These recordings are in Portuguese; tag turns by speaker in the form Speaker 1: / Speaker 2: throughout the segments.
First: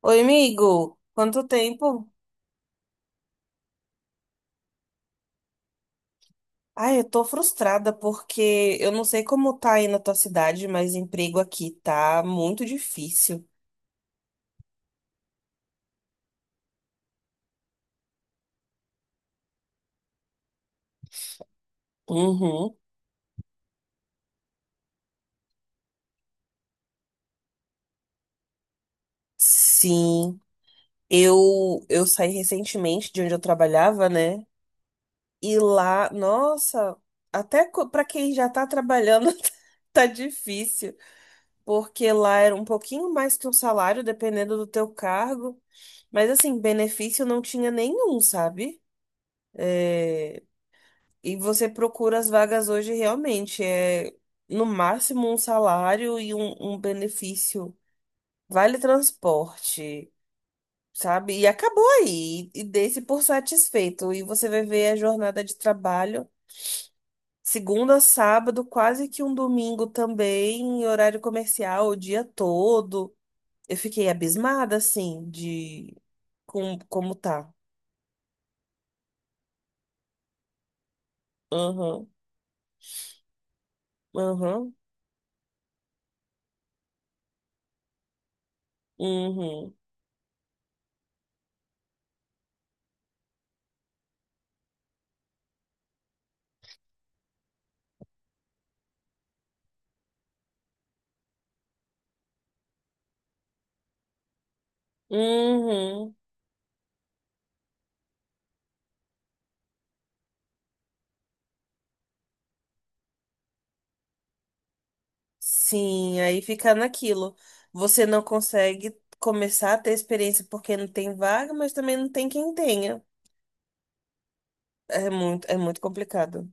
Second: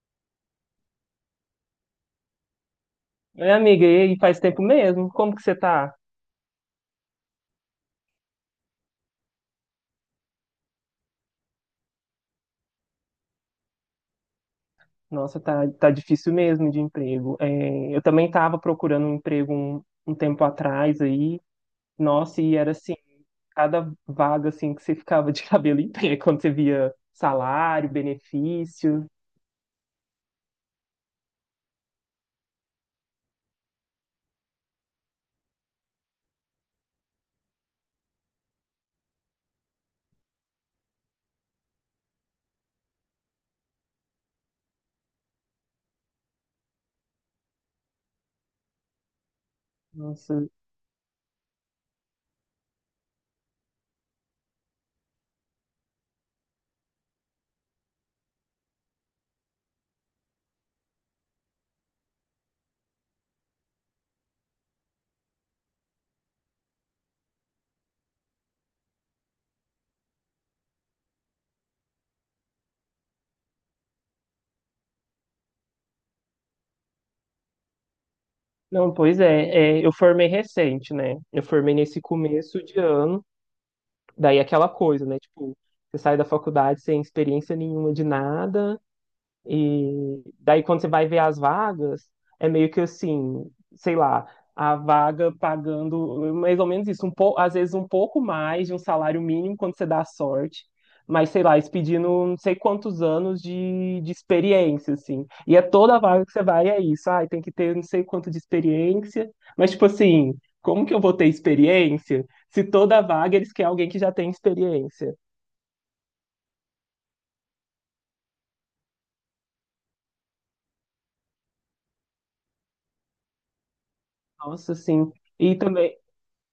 Speaker 1: Oi, amigo. Quanto tempo?
Speaker 2: Oi, amiga, e aí, faz tempo mesmo? Como que você tá?
Speaker 1: Ai, eu tô frustrada porque eu não sei como tá aí na tua cidade, mas emprego aqui tá muito difícil.
Speaker 2: Nossa, tá difícil mesmo de emprego. É, eu também tava procurando um emprego um tempo atrás aí. Nossa, e era
Speaker 1: Uhum.
Speaker 2: assim, cada vaga assim que você ficava de cabelo em pé quando você via salário, benefício.
Speaker 1: Sim. Eu saí recentemente de onde eu trabalhava, né? E lá, nossa, pra quem já tá trabalhando tá difícil, porque lá era um pouquinho mais que um salário dependendo do teu cargo, mas assim, benefício não tinha nenhum, sabe? É.
Speaker 2: Nossa.
Speaker 1: E você procura as vagas hoje realmente, é no máximo um salário e um benefício. Vale transporte, sabe? E acabou aí. E dê-se por satisfeito. E você vai ver a jornada de trabalho, segunda a sábado, quase que um domingo também, em horário comercial, o dia todo. Eu fiquei abismada, assim, como tá.
Speaker 2: Não, pois é, é, eu formei recente, né? Eu formei nesse
Speaker 1: Aham,
Speaker 2: começo de ano, daí aquela
Speaker 1: aham,
Speaker 2: coisa, né? Tipo, você sai da faculdade sem experiência nenhuma de nada.
Speaker 1: uhum,
Speaker 2: E daí, quando você vai ver as vagas, é meio que assim, sei lá, a vaga pagando mais ou menos isso, um pouco às vezes um pouco mais de um salário mínimo quando você dá sorte, mas sei lá, eles pedindo não sei quantos anos de experiência, assim. E é toda
Speaker 1: uhum.
Speaker 2: vaga que você vai, é isso. Ai, tem que ter não sei quanto de experiência, mas tipo assim, como que eu vou ter experiência se toda vaga eles querem alguém que já tem experiência?
Speaker 1: Sim, aí fica naquilo. Você não consegue começar a ter experiência porque não tem vaga, mas também não tem quem tenha.
Speaker 2: Nossa, assim. E
Speaker 1: É muito
Speaker 2: também.
Speaker 1: complicado.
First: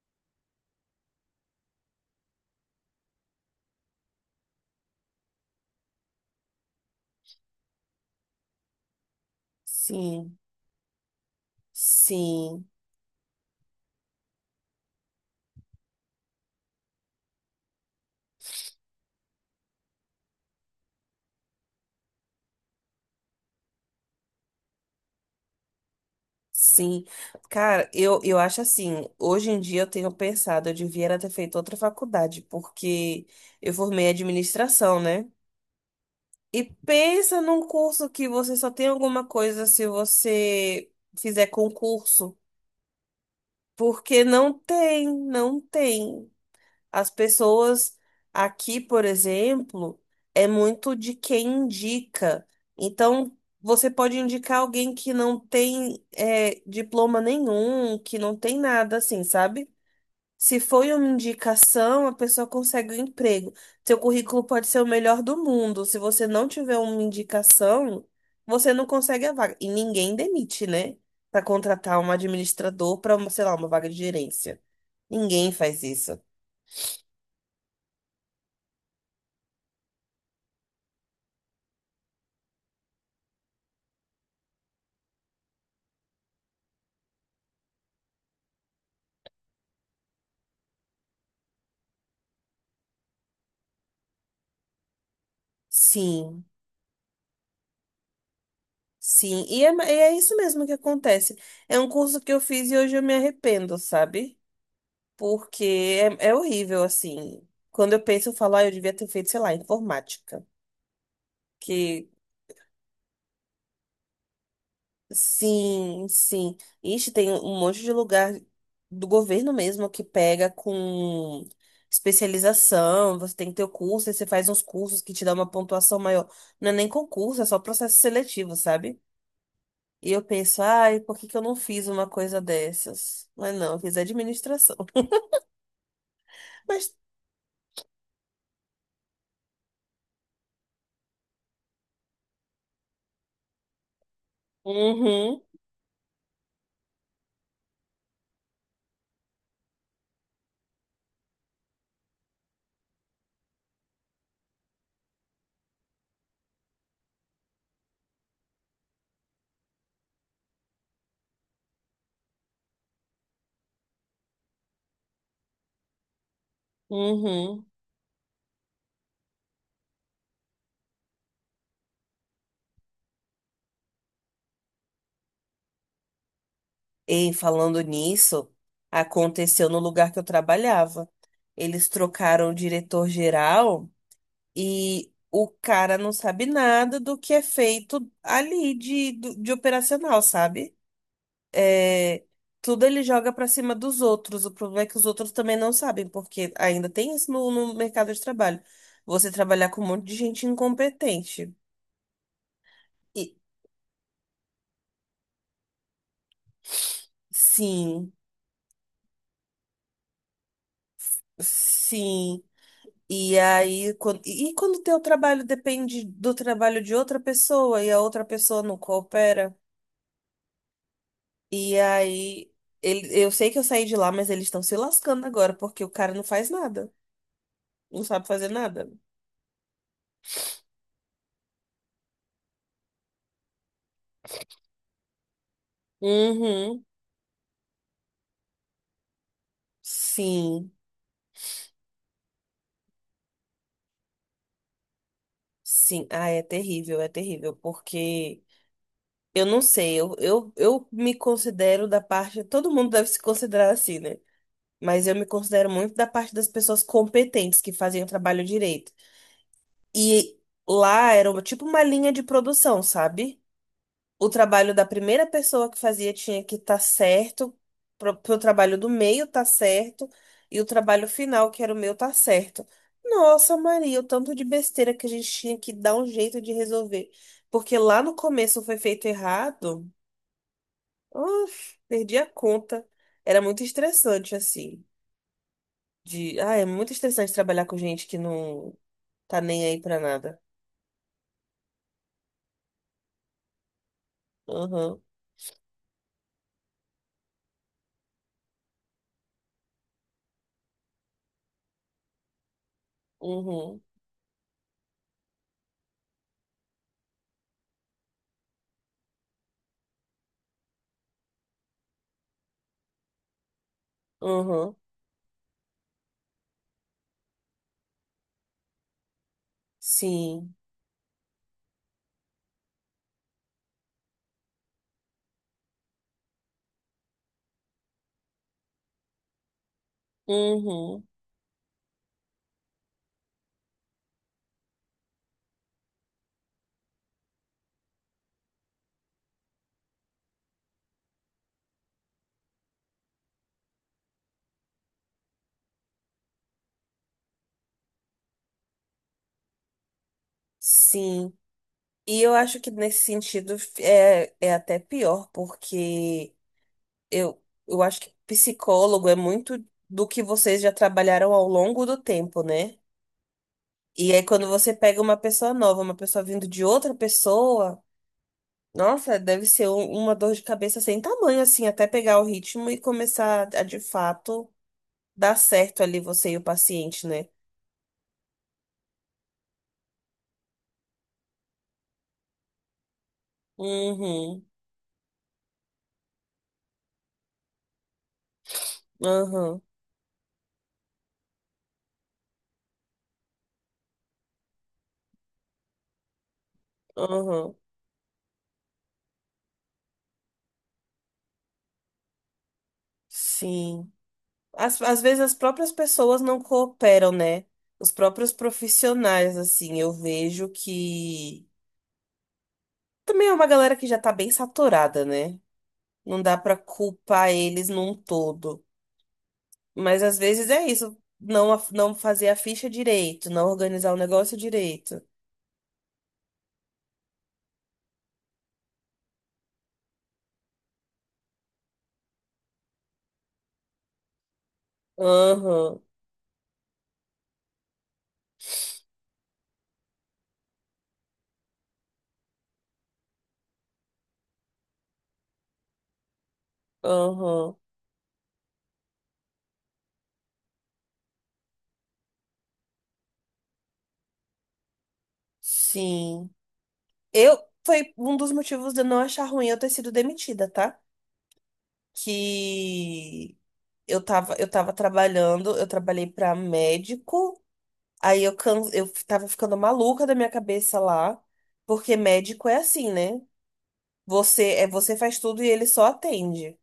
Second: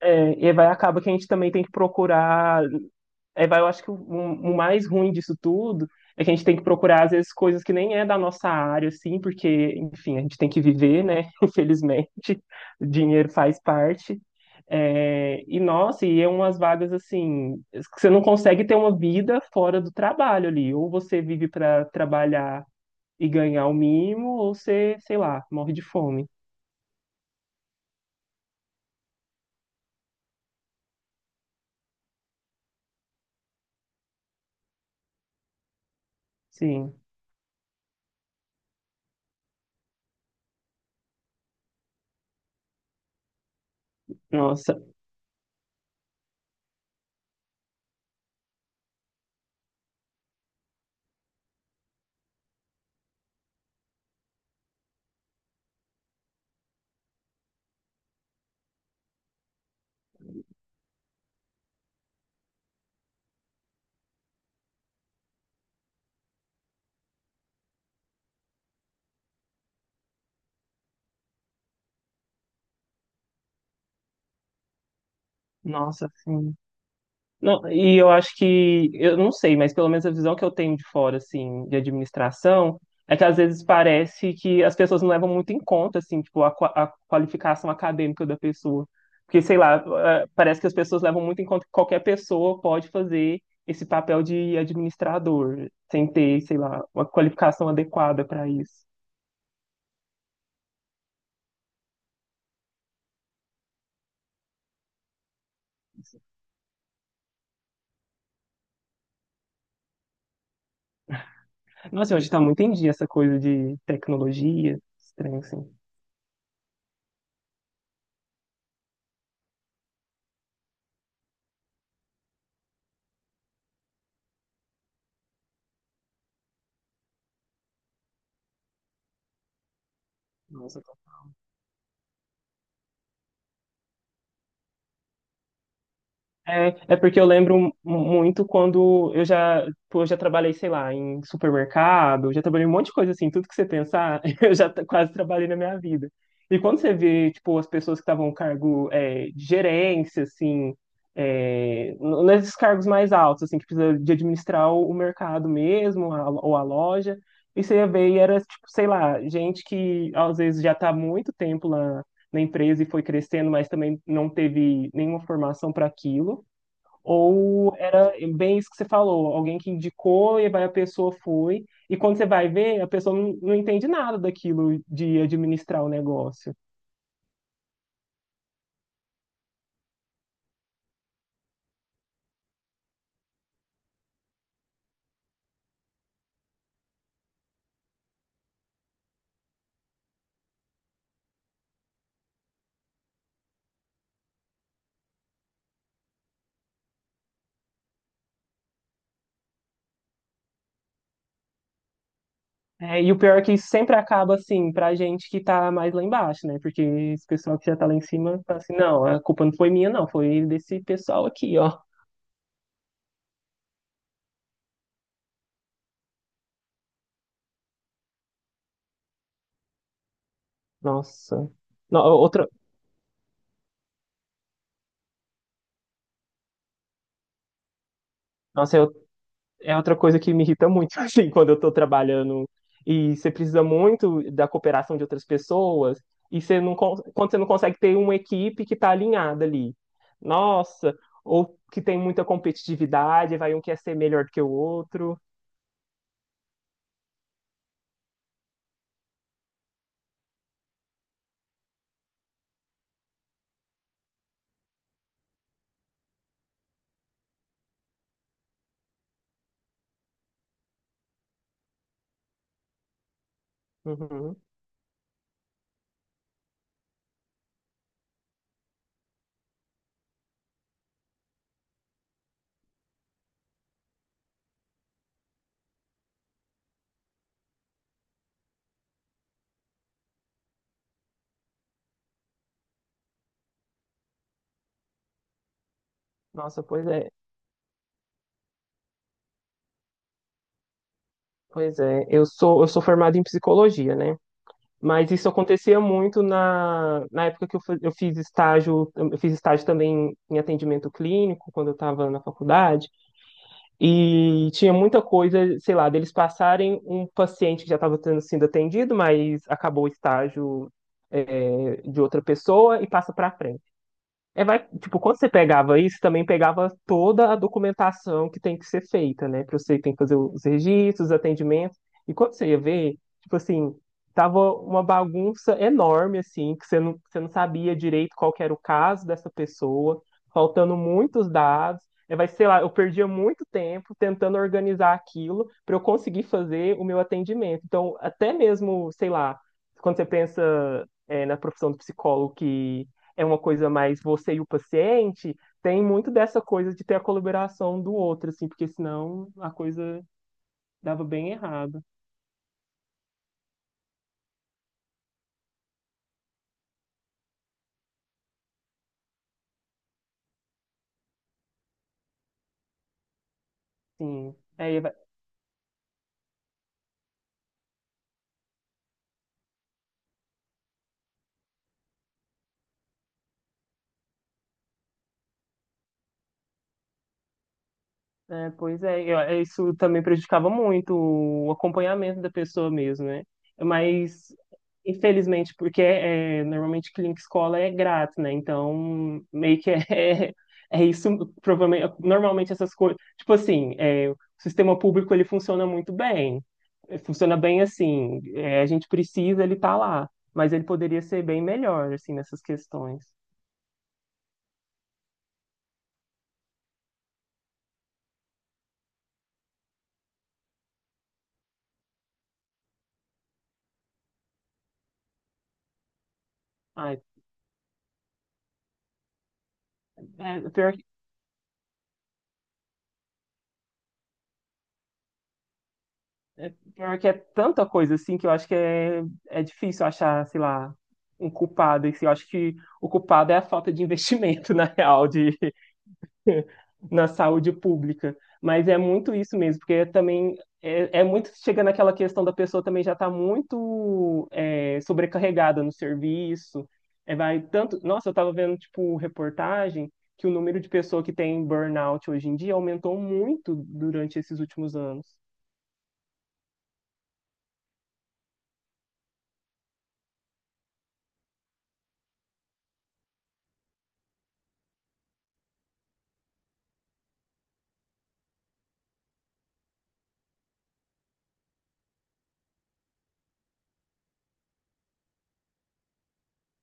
Speaker 2: É, e aí vai acaba que a gente também tem que procurar. Aí vai, eu acho que o mais ruim disso tudo é que a gente tem que procurar, às vezes, coisas que nem é da nossa área, assim, porque, enfim, a gente
Speaker 1: Sim,
Speaker 2: tem que viver, né? Infelizmente,
Speaker 1: sim,
Speaker 2: o dinheiro faz parte. É, e nossa, e é umas vagas assim, que você não consegue ter uma vida fora do trabalho ali. Ou você vive para trabalhar e ganhar o mínimo, ou você, sei lá, morre de fome.
Speaker 1: sim. Cara, eu acho assim, hoje em dia eu tenho pensado, eu devia era ter feito outra faculdade, porque eu formei administração, né? E
Speaker 2: Sim.
Speaker 1: pensa num curso que você só tem alguma coisa se você fizer concurso. Porque não
Speaker 2: Nossa,
Speaker 1: tem, não tem. As pessoas aqui, por exemplo, é muito de quem indica. Então, você pode indicar alguém que não tem diploma nenhum, que não tem nada assim, sabe? Se foi uma indicação, a pessoa consegue um emprego. Seu currículo pode ser o melhor do mundo. Se você não tiver uma indicação, você não consegue a vaga. E ninguém demite, né? Para contratar um administrador para, sei lá, uma vaga de gerência. Ninguém faz
Speaker 2: nossa,
Speaker 1: isso.
Speaker 2: sim. Não, e eu acho que, eu não sei, mas pelo menos a visão que eu tenho de fora, assim, de administração, é que às vezes parece que as pessoas não levam muito em conta, assim, tipo, a, a qualificação acadêmica da pessoa. Porque, sei lá, parece que as pessoas levam muito em conta que qualquer pessoa pode fazer esse papel de administrador, sem ter,
Speaker 1: Sim,
Speaker 2: sei lá, uma qualificação adequada para isso.
Speaker 1: sim. E é isso mesmo que acontece. É um curso que eu fiz e hoje eu me arrependo, sabe? Porque é horrível, assim. Quando eu penso, eu falo, ah, eu devia ter feito, sei lá, informática. Que
Speaker 2: Nossa, hoje está muito em dia essa coisa de tecnologia, estranho, assim.
Speaker 1: sim, sim. Ixi, tem um monte de lugar do governo mesmo que pega com especialização. Você tem que ter o curso, aí você faz uns cursos que te dão uma pontuação maior. Não é nem concurso, é só processo seletivo, sabe? E eu penso,
Speaker 2: Nossa.
Speaker 1: ai, por que que eu não fiz uma coisa dessas? Mas não, eu fiz administração.
Speaker 2: É,
Speaker 1: Mas,
Speaker 2: é porque eu lembro muito quando eu já, pô, eu já trabalhei, sei lá, em supermercado, eu já trabalhei em um monte de coisa assim, tudo que você pensar, eu já quase
Speaker 1: uhum,
Speaker 2: trabalhei na minha vida. E quando você vê, tipo, as pessoas que estavam no cargo é, de gerência, assim, é, nesses cargos mais altos, assim, que precisa de administrar o mercado mesmo, ou a loja, e você ia ver e era, tipo, sei lá, gente que às vezes já está há muito tempo lá na empresa e foi crescendo, mas também não teve nenhuma formação para aquilo.
Speaker 1: uhum.
Speaker 2: Ou era bem isso que você falou, alguém que indicou e vai a pessoa foi, e quando você vai ver, a pessoa não entende nada daquilo de administrar o negócio.
Speaker 1: E falando nisso, aconteceu no lugar que eu trabalhava. Eles trocaram o diretor-geral e o cara não sabe nada do que é feito ali de operacional, sabe? É, tudo ele joga pra cima dos outros. O problema é que os outros também não sabem, porque ainda tem isso no mercado de trabalho. Você trabalhar com um monte de gente incompetente.
Speaker 2: É, e o
Speaker 1: E-
Speaker 2: pior é que isso sempre acaba assim, pra gente que tá mais lá embaixo, né? Porque esse pessoal que já tá lá em
Speaker 1: sim,
Speaker 2: cima fala assim, não, a culpa não foi minha, não, foi desse pessoal aqui, ó.
Speaker 1: sim. E aí, quando o teu trabalho depende do trabalho de outra pessoa e a outra pessoa não coopera?
Speaker 2: Nossa.
Speaker 1: E
Speaker 2: No- outra,
Speaker 1: aí, eu sei que eu saí de lá, mas eles estão se lascando agora, porque o cara não faz nada. Não sabe fazer
Speaker 2: nossa,
Speaker 1: nada.
Speaker 2: é outra coisa que me irrita muito, assim, quando eu estou trabalhando e você precisa muito da cooperação de outras pessoas e você
Speaker 1: Uhum.
Speaker 2: quando você não consegue ter uma equipe que está alinhada ali.
Speaker 1: Sim.
Speaker 2: Nossa, ou que tem muita competitividade, vai um quer ser melhor que o outro.
Speaker 1: Sim, ah, é terrível, porque eu não sei, eu me considero da parte, todo mundo deve se considerar assim, né? Mas eu me considero muito da parte das pessoas competentes que fazem o trabalho direito. E lá era tipo uma linha de produção, sabe? O
Speaker 2: Uhum.
Speaker 1: trabalho da primeira pessoa que fazia tinha que estar certo, pro trabalho do meio tá certo, e o trabalho final, que era o meu, tá certo. Nossa, Maria, o tanto de besteira que a gente tinha que dar um jeito de resolver. Porque lá no começo foi feito errado, uf, perdi a conta. Era muito estressante, assim. De... Ah,
Speaker 2: Nossa,
Speaker 1: é
Speaker 2: pois
Speaker 1: muito
Speaker 2: é.
Speaker 1: estressante trabalhar com gente que não tá nem aí pra nada.
Speaker 2: Pois é, eu sou formado em psicologia, né?
Speaker 1: Uhum,
Speaker 2: Mas isso acontecia muito na, na época que eu, eu fiz estágio também em atendimento clínico, quando eu estava na faculdade.
Speaker 1: uhum,
Speaker 2: E tinha muita coisa, sei lá, deles passarem um paciente que já estava sendo atendido, mas acabou o estágio de outra pessoa e passa para frente. É, vai,
Speaker 1: uhum,
Speaker 2: tipo, quando você pegava isso, também pegava toda a documentação que tem que ser feita, né? Pra você tem que fazer os
Speaker 1: sim,
Speaker 2: registros, os atendimentos. E quando você ia ver, tipo assim, tava uma bagunça enorme, assim, que você você não sabia direito qual que era o caso dessa pessoa, faltando
Speaker 1: uhum.
Speaker 2: muitos dados. É, vai, sei lá, eu perdia muito tempo tentando organizar aquilo para eu conseguir fazer o meu atendimento. Então, até mesmo, sei lá, quando você pensa, é, na profissão do psicólogo que é uma coisa mais você e o paciente, tem muito dessa coisa de ter a colaboração do outro, assim, porque senão a coisa dava bem
Speaker 1: Sim.
Speaker 2: errado.
Speaker 1: E eu acho que nesse sentido é até pior, porque eu acho que psicólogo é muito do que vocês já trabalharam ao longo do tempo, né? E aí
Speaker 2: Sim.
Speaker 1: quando você
Speaker 2: É.
Speaker 1: pega uma pessoa nova, uma pessoa vindo de outra pessoa, nossa, deve ser uma dor de cabeça sem tamanho, assim, até pegar o ritmo e começar a de fato dar certo ali você e o paciente, né?
Speaker 2: É, pois é, eu- é, isso também prejudicava muito o acompanhamento da pessoa mesmo, né? Mas,
Speaker 1: Uhum,
Speaker 2: infelizmente, porque é, normalmente clínica escola é grátis, né? Então, meio
Speaker 1: uhum,
Speaker 2: que é, é isso, provavelmente, normalmente essas coisas, tipo assim, é, o sistema público, ele funciona muito bem, funciona
Speaker 1: uhum.
Speaker 2: bem assim, é, a gente precisa, ele tá lá, mas ele poderia ser bem melhor, assim, nessas questões.
Speaker 1: Sim. As, às vezes as próprias pessoas não cooperam, né? Os próprios profissionais, assim, eu vejo que também é uma galera que já tá bem saturada, né? Não dá pra
Speaker 2: Ai,
Speaker 1: culpar eles num todo. Mas às
Speaker 2: é,
Speaker 1: vezes é
Speaker 2: pior.
Speaker 1: isso, não, não fazer a ficha direito, não organizar o negócio direito.
Speaker 2: É porque é tanta coisa assim que eu acho que é, é difícil achar, sei lá, um culpado. E se eu acho que o culpado é a falta de investimento, na real, de,
Speaker 1: Aham,
Speaker 2: na saúde pública. Mas é muito isso mesmo, porque também é, é muito chega naquela questão da pessoa também já está muito é, sobrecarregada no serviço. É, vai
Speaker 1: aham,
Speaker 2: tanto. Nossa, eu estava vendo tipo reportagem que o número de pessoa que tem burnout hoje em dia aumentou muito durante esses últimos anos.
Speaker 1: sim. Eu, foi um dos motivos de eu não achar ruim eu ter sido demitida, tá? Que eu tava, eu trabalhei pra médico, aí eu, eu tava ficando maluca da minha cabeça lá, porque médico é assim, né? Você faz tudo e ele só atende.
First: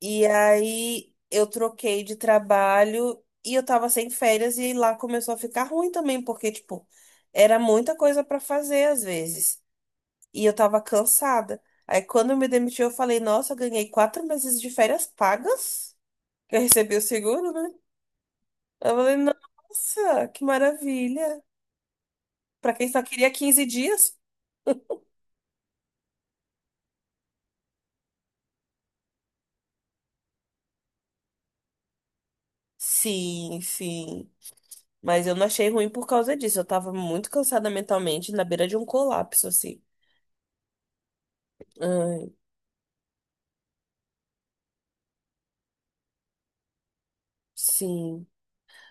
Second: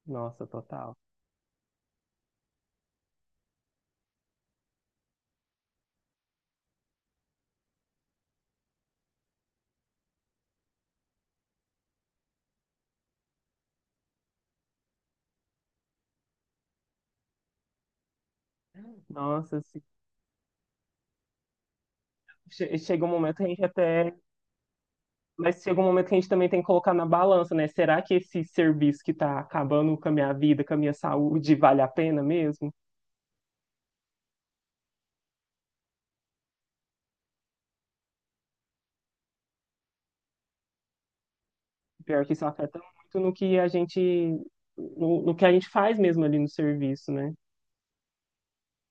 Speaker 1: E
Speaker 2: Nossa, total.
Speaker 1: aí eu troquei de trabalho e eu tava sem férias e lá começou a ficar ruim também, porque tipo, era muita coisa pra fazer às vezes. E eu tava cansada. Aí quando eu me demiti, eu falei, nossa, eu ganhei 4 meses de férias pagas, que eu recebi o seguro, né? Eu falei,
Speaker 2: Nossa, assim,
Speaker 1: nossa, que maravilha. Pra
Speaker 2: che-
Speaker 1: quem só
Speaker 2: chega um
Speaker 1: queria
Speaker 2: momento que a
Speaker 1: 15
Speaker 2: gente
Speaker 1: dias?
Speaker 2: até. Mas chega um momento que a gente também tem que colocar na balança, né? Será que esse serviço que tá acabando com a minha vida, com a minha saúde, vale a pena mesmo?
Speaker 1: Sim, sim. Mas eu não achei ruim por causa disso. Eu tava muito cansada mentalmente, na beira de um colapso, assim.
Speaker 2: Pior que
Speaker 1: Ai,
Speaker 2: isso afeta muito no que a gente. No, no que a gente faz mesmo ali no serviço, né?
Speaker 1: sim.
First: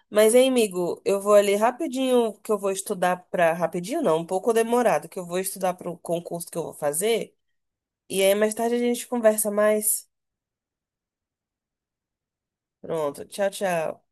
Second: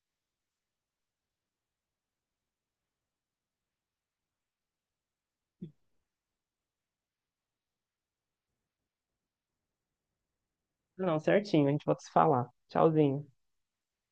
Speaker 1: Mas, hein, amigo, eu vou ali rapidinho, que eu vou estudar pra... Rapidinho não, um pouco demorado, que eu vou estudar pro concurso que eu vou fazer. E aí, mais tarde a gente conversa mais.
Speaker 2: Não, certinho, a gente volta a se falar.
Speaker 1: Pronto,
Speaker 2: Tchauzinho.
Speaker 1: tchau, tchau.